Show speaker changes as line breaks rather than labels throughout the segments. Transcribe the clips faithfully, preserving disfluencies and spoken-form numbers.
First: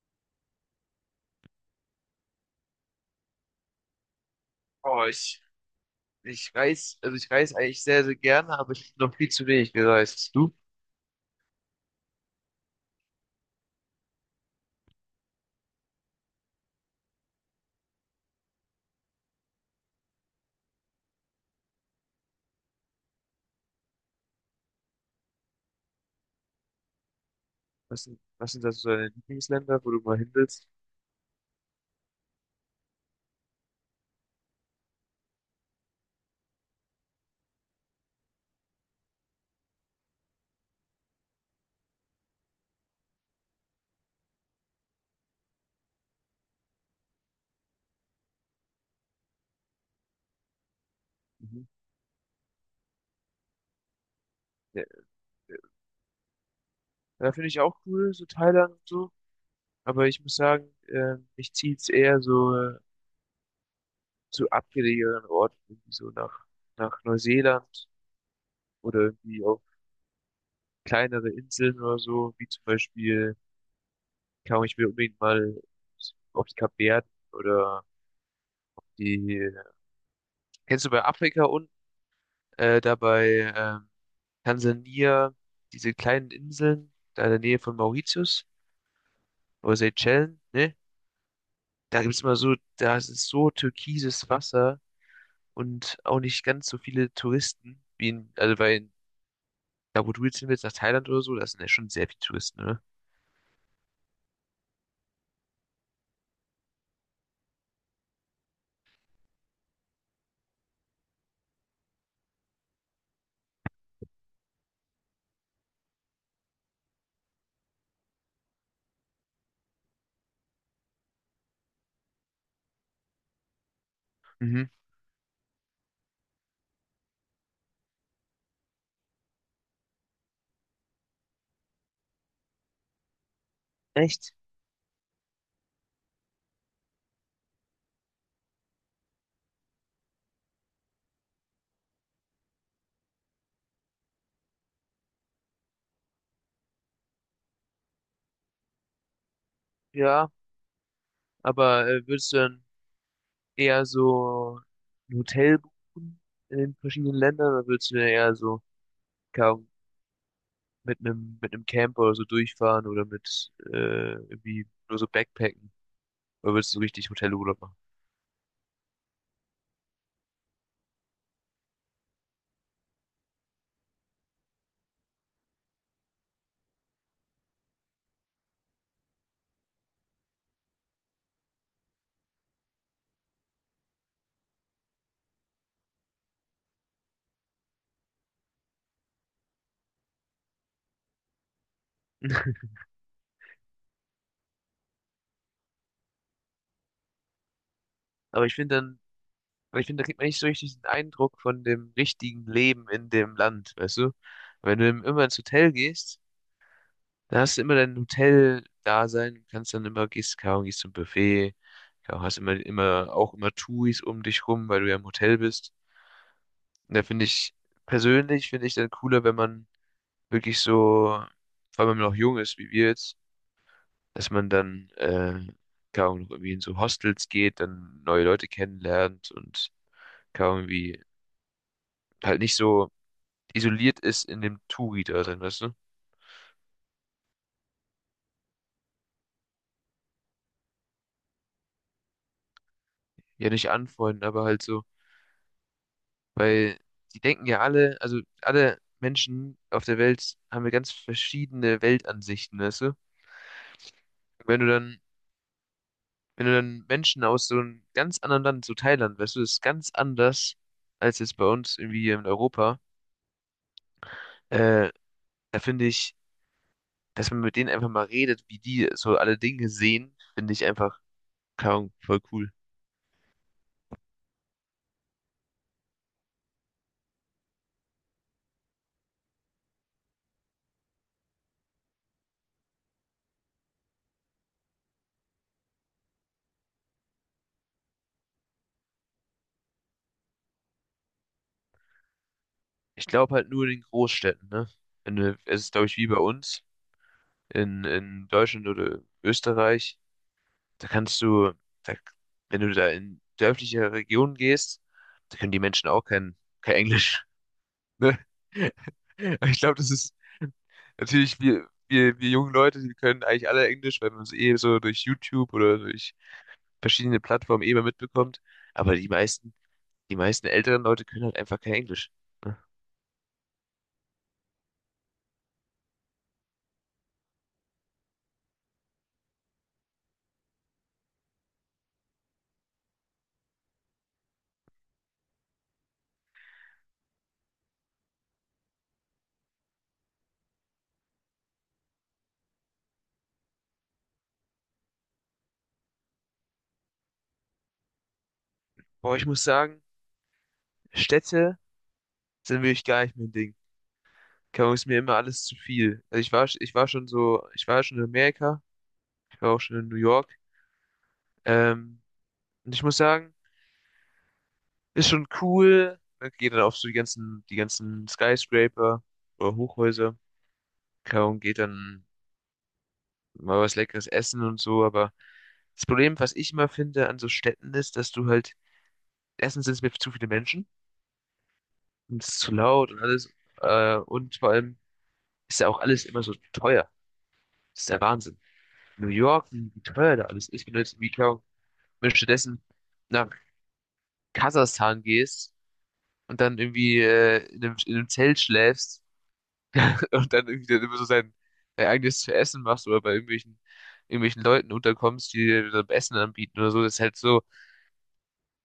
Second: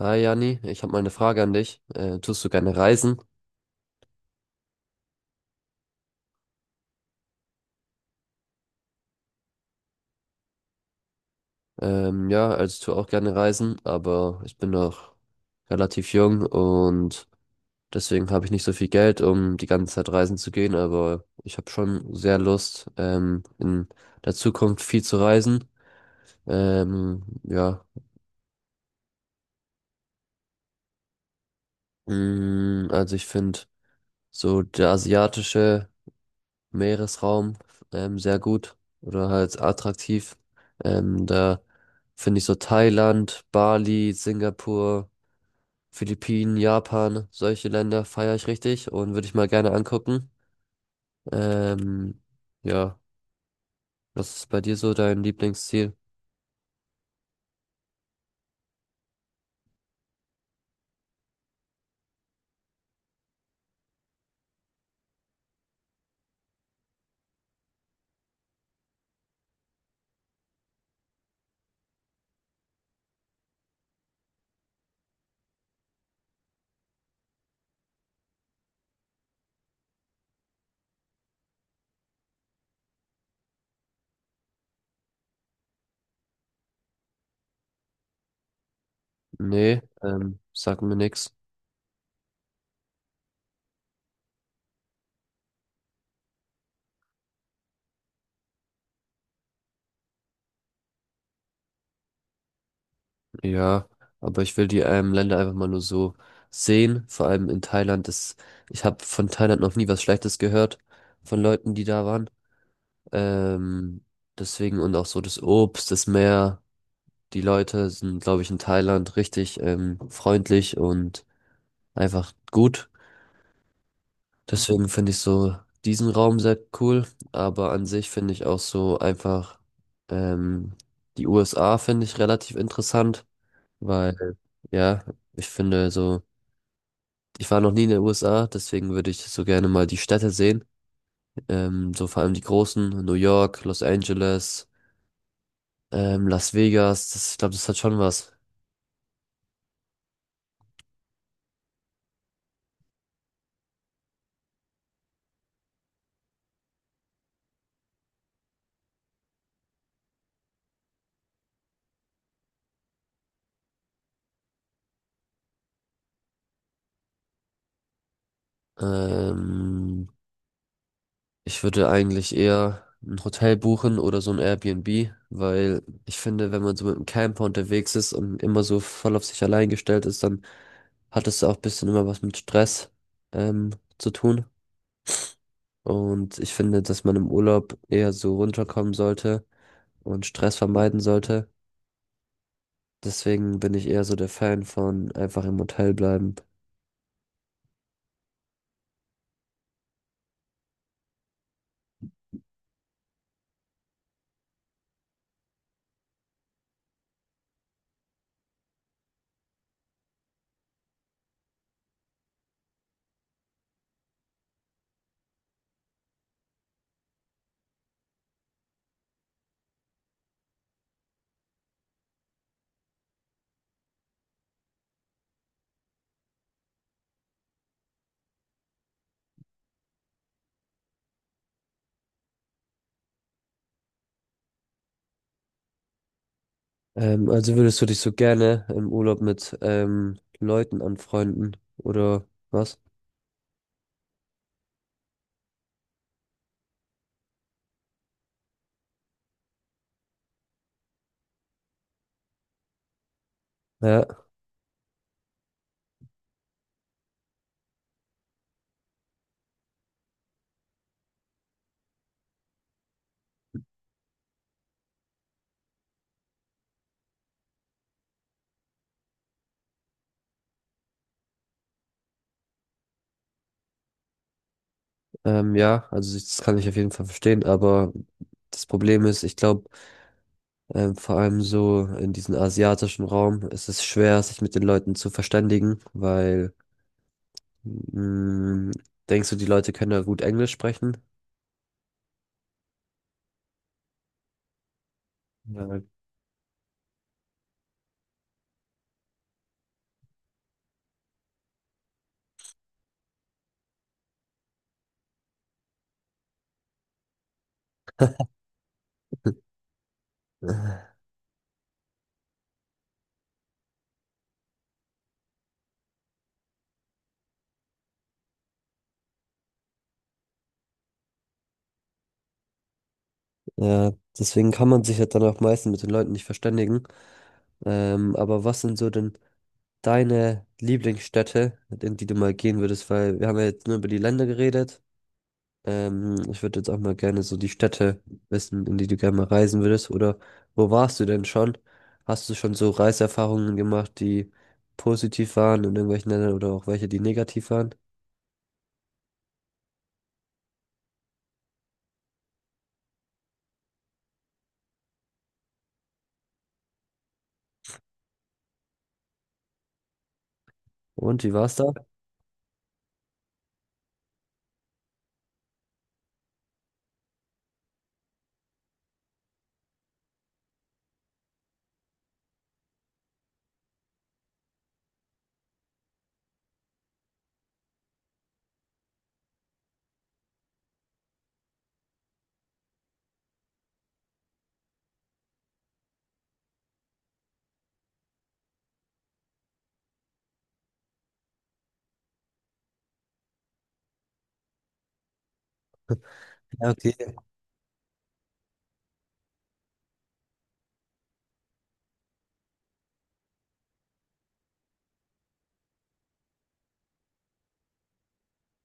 Hi Jani, ich habe mal eine Frage an dich. Äh, tust du gerne reisen?
Oh, ich, ich reise, also ich reise eigentlich sehr, sehr gerne, aber ich bin noch viel zu wenig gereist. Du?
Ähm, ja, also ich tue auch gerne reisen, aber ich bin noch relativ jung und deswegen habe ich nicht so viel Geld, um die ganze Zeit reisen zu gehen, aber ich habe schon sehr Lust, ähm, in der Zukunft viel zu reisen. Ähm, ja,
Was sind, was sind da so deine Lieblingsländer, wo du mal hin willst?
mm, also ich finde so der asiatische Meeresraum ähm, sehr gut oder halt attraktiv. Ähm, da finde ich so Thailand, Bali, Singapur, Philippinen, Japan, solche Länder feiere ich richtig und würde ich mal gerne angucken.
Mhm.
Ähm, ja, was ist bei dir
Ja,
so dein Lieblingsziel?
da finde ich auch cool, so Thailand und so. Aber ich muss sagen, äh, mich zieht's eher so äh, zu abgelegeneren Orten, irgendwie so nach, nach Neuseeland oder irgendwie auf kleinere Inseln oder so, wie zum Beispiel, keine Ahnung, ich will unbedingt mal auf die Kapverden oder die, kennst du bei Afrika unten? Äh, da bei ähm, Tansania, diese kleinen Inseln, da in der Nähe von Mauritius oder
Nee, ähm,
Seychellen, ne?
sag mir nix.
Da gibt's immer so, da ist es so türkises Wasser und auch nicht ganz so viele Touristen wie in, also weil in, da wo du jetzt hin willst, nach Thailand oder so, da sind ja schon sehr viele Touristen, ne?
Ja, aber ich will die ähm, Länder einfach mal nur so sehen. Vor allem in Thailand ist, ich habe von Thailand noch nie was Schlechtes gehört von Leuten, die da waren. Ähm, Deswegen, und auch so das Obst, das Meer. Die Leute sind, glaube ich, in Thailand richtig ähm, freundlich und einfach gut.
Mhm.
Deswegen finde ich so diesen Raum sehr cool. Aber an sich finde ich auch so einfach ähm, die U S A finde ich relativ interessant,
Echt?
weil ja, ich finde so, ich war noch nie in den U S A, deswegen würde ich so gerne mal die Städte sehen. Ähm, so vor allem die großen, New York, Los Angeles. Ähm, Las Vegas, das, ich glaube, das hat schon was.
Ja, aber äh, würdest du dann eher so ein Hotel buchen in den verschiedenen Ländern oder würdest du eher so mit einem mit einem Camper oder so durchfahren oder mit äh, irgendwie nur so Backpacken. Oder willst du so richtig Hotelurlaub machen?
Ähm, Ich würde eigentlich eher ein Hotel buchen oder so ein Airbnb, weil ich finde, wenn man so mit einem Camper unterwegs ist und immer so voll auf sich allein gestellt ist, dann hat es auch ein bisschen immer was mit Stress, ähm, zu tun. Und ich finde, dass man im Urlaub eher so runterkommen sollte und Stress vermeiden sollte. Deswegen bin ich eher so der Fan von einfach im Hotel bleiben.
Aber ich finde dann, weil ich finde, da kriegt man nicht so richtig den Eindruck von dem richtigen Leben in dem Land, weißt du? Wenn du im- immer ins Hotel gehst, da hast du immer dein Hotel-Dasein, und kannst dann immer, gehst, keine Ahnung, gehst zum Buffet, keine Ahnung, hast immer, immer, auch immer Touris um dich rum, weil du ja im Hotel bist. Und da finde ich, persönlich finde ich dann cooler, wenn man wirklich so, vor allem wenn man noch jung ist, wie wir jetzt, dass man dann, äh, keine Ahnung, noch irgendwie in so Hostels geht, dann neue Leute kennenlernt und keine Ahnung, irgendwie halt nicht so isoliert ist in dem Touri da drin, weißt du?
Ähm, also würdest du dich so gerne im Urlaub mit ähm, Leuten anfreunden oder was?
Ja, nicht anfreunden, aber halt so, weil die denken ja alle, also alle Menschen auf der Welt haben ja ganz verschiedene Weltansichten, weißt du?
Ja,
Wenn du dann, wenn du dann Menschen aus so einem ganz anderen Land, so Thailand, weißt du, das ist ganz anders als jetzt bei uns irgendwie hier in Europa. Äh, Da finde ich, dass man mit denen einfach mal redet, wie die so alle Dinge sehen, finde ich einfach, keine Ahnung, voll cool.
ähm, ja, also ich- das kann ich auf jeden Fall verstehen, aber das Problem ist, ich glaube, ähm, vor allem so in diesem asiatischen Raum ist es schwer, sich mit den Leuten zu verständigen, weil mh, denkst du, die Leute können ja gut Englisch sprechen?
Ich glaube halt nur in den Großstädten, ne? In, äh, es ist,
Ja.
glaube ich, wie bei uns in, in Deutschland oder Österreich. Da kannst du, da, wenn du da in dörfliche Regionen gehst, da können die Menschen auch kein, kein Englisch. Ne? Ich glaube, das ist natürlich, wir, wir, wir jungen Leute, die können eigentlich alle Englisch, weil man es eh so durch YouTube oder durch verschiedene Plattformen eh mal mitbekommt. Aber die meisten, die meisten älteren Leute können halt einfach kein Englisch. Ne?
Ja, deswegen kann man sich ja dann auch meistens mit den Leuten nicht verständigen. Ähm, aber was sind so denn deine Lieblingsstädte, in die du mal gehen würdest, weil wir haben ja jetzt nur über die Länder geredet. Ähm, ich würde jetzt auch mal gerne so die Städte wissen, in die du gerne mal reisen würdest. Oder wo warst du denn schon? Hast du schon so Reiserfahrungen gemacht, die positiv waren in irgendwelchen Ländern oder auch welche, die negativ waren?
Boah, ich muss sagen, Städte sind wirklich gar nicht mein Ding. Keine Ahnung, ist mir immer alles zu viel. Also ich war, ich war schon so, ich war schon in Amerika, ich war auch schon in New York.
Und wie war's da?
Ähm, und ich muss sagen, ist schon cool. Ne? Geht dann auf so die ganzen, die ganzen Skyscraper oder Hochhäuser. Keine Ahnung, geht dann mal was Leckeres essen und so. Aber das Problem, was ich immer finde an so Städten ist, dass du halt, erstens sind es mir zu viele Menschen und es ist zu laut und alles. Äh, und vor allem ist ja auch alles immer so teuer. Das ist der Wahnsinn. New York, wie wie teuer da alles ist. Wenn du jetzt, wie keine Wenn du stattdessen nach Kasachstan gehst und dann
Ja, okay.
irgendwie äh, in einem, in einem Zelt schläfst, und dann irgendwie dann immer so sein, dein eigenes zu essen machst oder bei irgendwelchen, irgendwelchen Leuten unterkommst, die dir dann Essen anbieten oder so, das ist halt so,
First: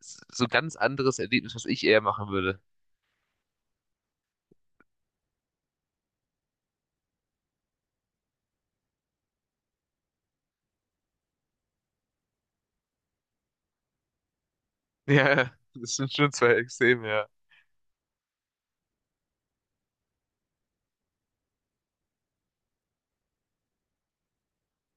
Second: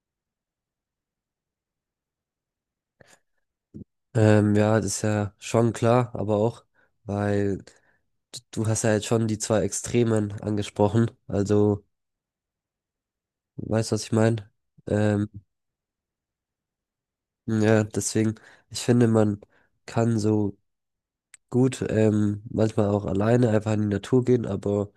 so ganz anderes Erlebnis, was ich eher machen würde.
Ähm, ja, das ist ja schon klar, aber auch, weil d- du hast ja jetzt schon die zwei Extremen angesprochen. Also, weißt du, was ich meine? Ähm,
Ja, das sind schon zwei Extreme, ja.
Ja, deswegen, ich finde, man kann so gut, ähm, manchmal auch alleine einfach in die Natur gehen, aber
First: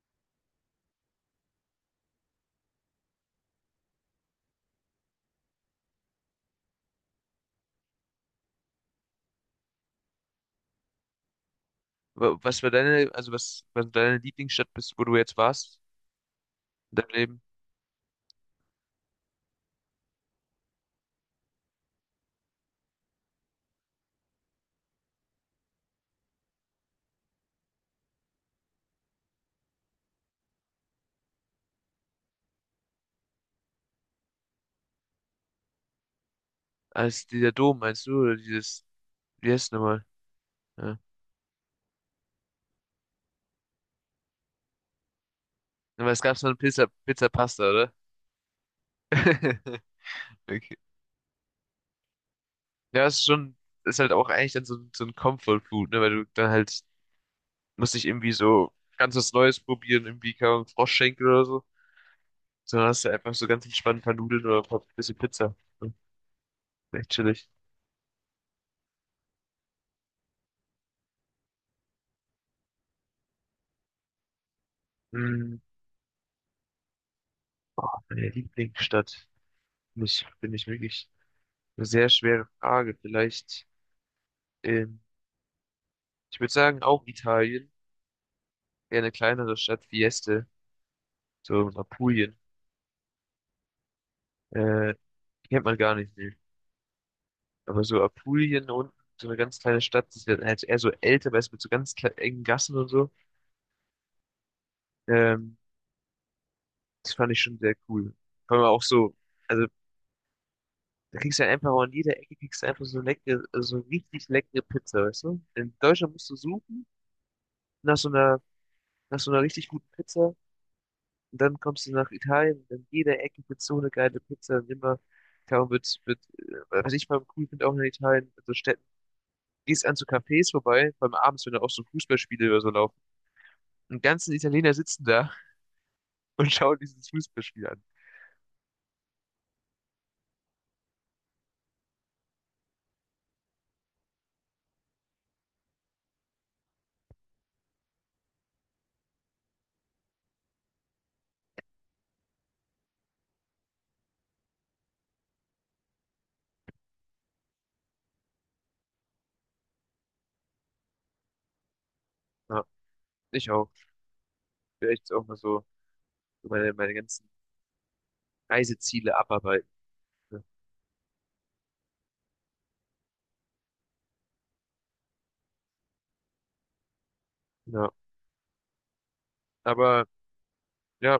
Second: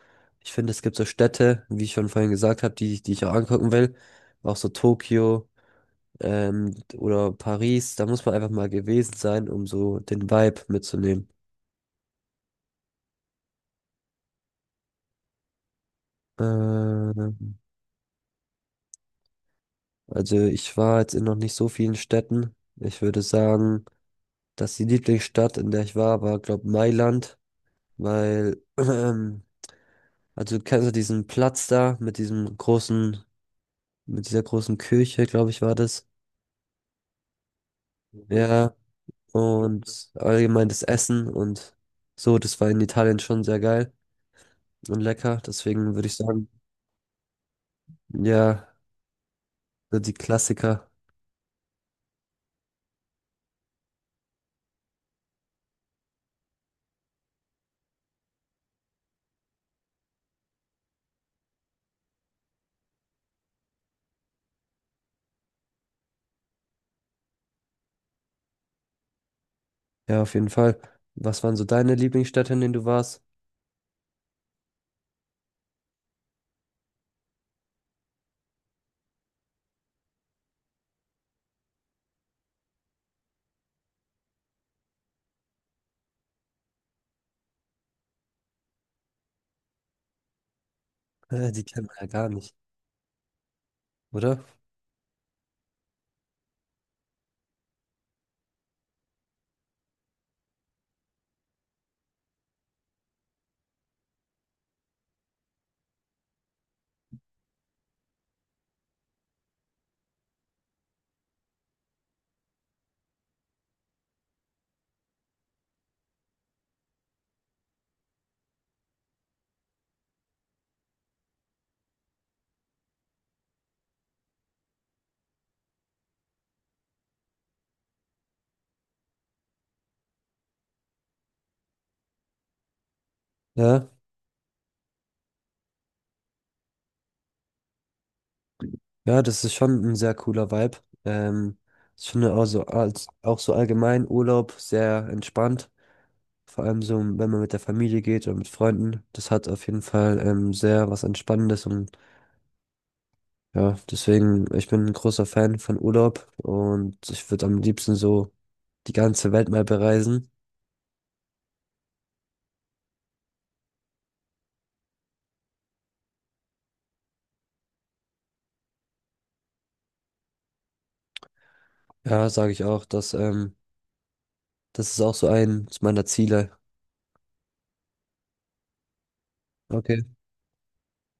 ich finde, es gibt so Städte, wie ich schon vorhin gesagt habe, die, die ich auch angucken will, auch so Tokio, ähm, oder Paris, da muss man einfach mal gewesen sein, um so den Vibe mitzunehmen.
Wa- Was war deine, also was, was war deine Lieblingsstadt bist, wo du jetzt warst in deinem Leben?
Ähm, also ich war jetzt in noch nicht so vielen Städten. Ich würde sagen, dass die Lieblingsstadt, in der ich war, war, glaube Mailand, weil also kennst du diesen Platz da mit diesem großen, mit dieser großen Kirche, glaube ich, war das.
Als dieser Dom, meinst du, oder
Ja,
dieses, wie heißt es nochmal?
und allgemein das
Ja. Ja,
Essen und so, das war in Italien schon sehr geil und lecker. Deswegen würde
aber
ich
es gab so
sagen,
eine Pizza, Pizza Pasta, oder?
ja, so die
Okay.
Klassiker.
Ja, es ist schon, ist halt auch eigentlich dann so, so ein Comfort Food, ne, weil du dann halt musst nicht irgendwie so ganz was Neues probieren, irgendwie keine Ahnung, Froschschenkel oder so, sondern hast du einfach so ganz entspannt ein paar Nudeln oder ein paar bisschen Pizza. So, echt chillig.
Ja, auf jeden Fall. Was waren so deine Lieblingsstädte, in denen du warst?
Hm, boah, meine Lieblingsstadt. Nicht, finde ich wirklich eine sehr schwere Frage. Vielleicht, ähm, ich würde sagen, auch Italien. Eher eine kleinere Stadt, wie Este,
Äh, die
so
kennt man ja gar
Apulien.
nicht, oder?
Äh, Kennt man gar nicht, nee. Aber so Apulien unten, so eine ganz kleine Stadt, das ist halt eher so älter, weißt du, mit so ganz kle- engen Gassen und so. Ähm, Das fand ich schon sehr cool. Vor allem auch so, also da kriegst du halt einfach an jeder Ecke kriegst du einfach so leckere, so richtig leckere Pizza, weißt du? In Deutschland musst du suchen nach so einer, nach so einer richtig guten Pizza und dann kommst du nach Italien und an jeder Ecke wird so eine geile Pizza und immer, kaum wird, wird, äh, was ich vor allem cool finde auch in Italien, also Städten, gehst an zu Cafés vorbei, vor allem abends, wenn da auch so Fußballspiele oder so laufen.
Ja,
Und die ganzen Italiener sitzen da und schauen dieses Fußballspiel an.
ja, das ist schon ein sehr cooler Vibe. Ähm, Ich finde auch so, als, auch so allgemein Urlaub sehr entspannt. Vor allem so, wenn man mit der Familie geht oder mit Freunden. Das hat auf jeden Fall ähm, sehr was Entspannendes und ja, deswegen, ich bin ein großer Fan von Urlaub und ich würde am liebsten so die ganze Welt mal bereisen.
Ja, ich auch. Vielleicht auch mal so so meine, meine ganzen Reiseziele abarbeiten. Ne?
Ja, sage ich auch, dass, ähm, das ist auch so eins meiner Ziele.
Ja,
Okay.
aber ja,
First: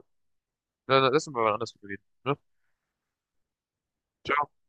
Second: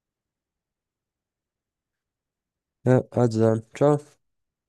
dann lassen wir mal anders drüber reden. Ne?
Ja, also dann, ciao.
Ciao.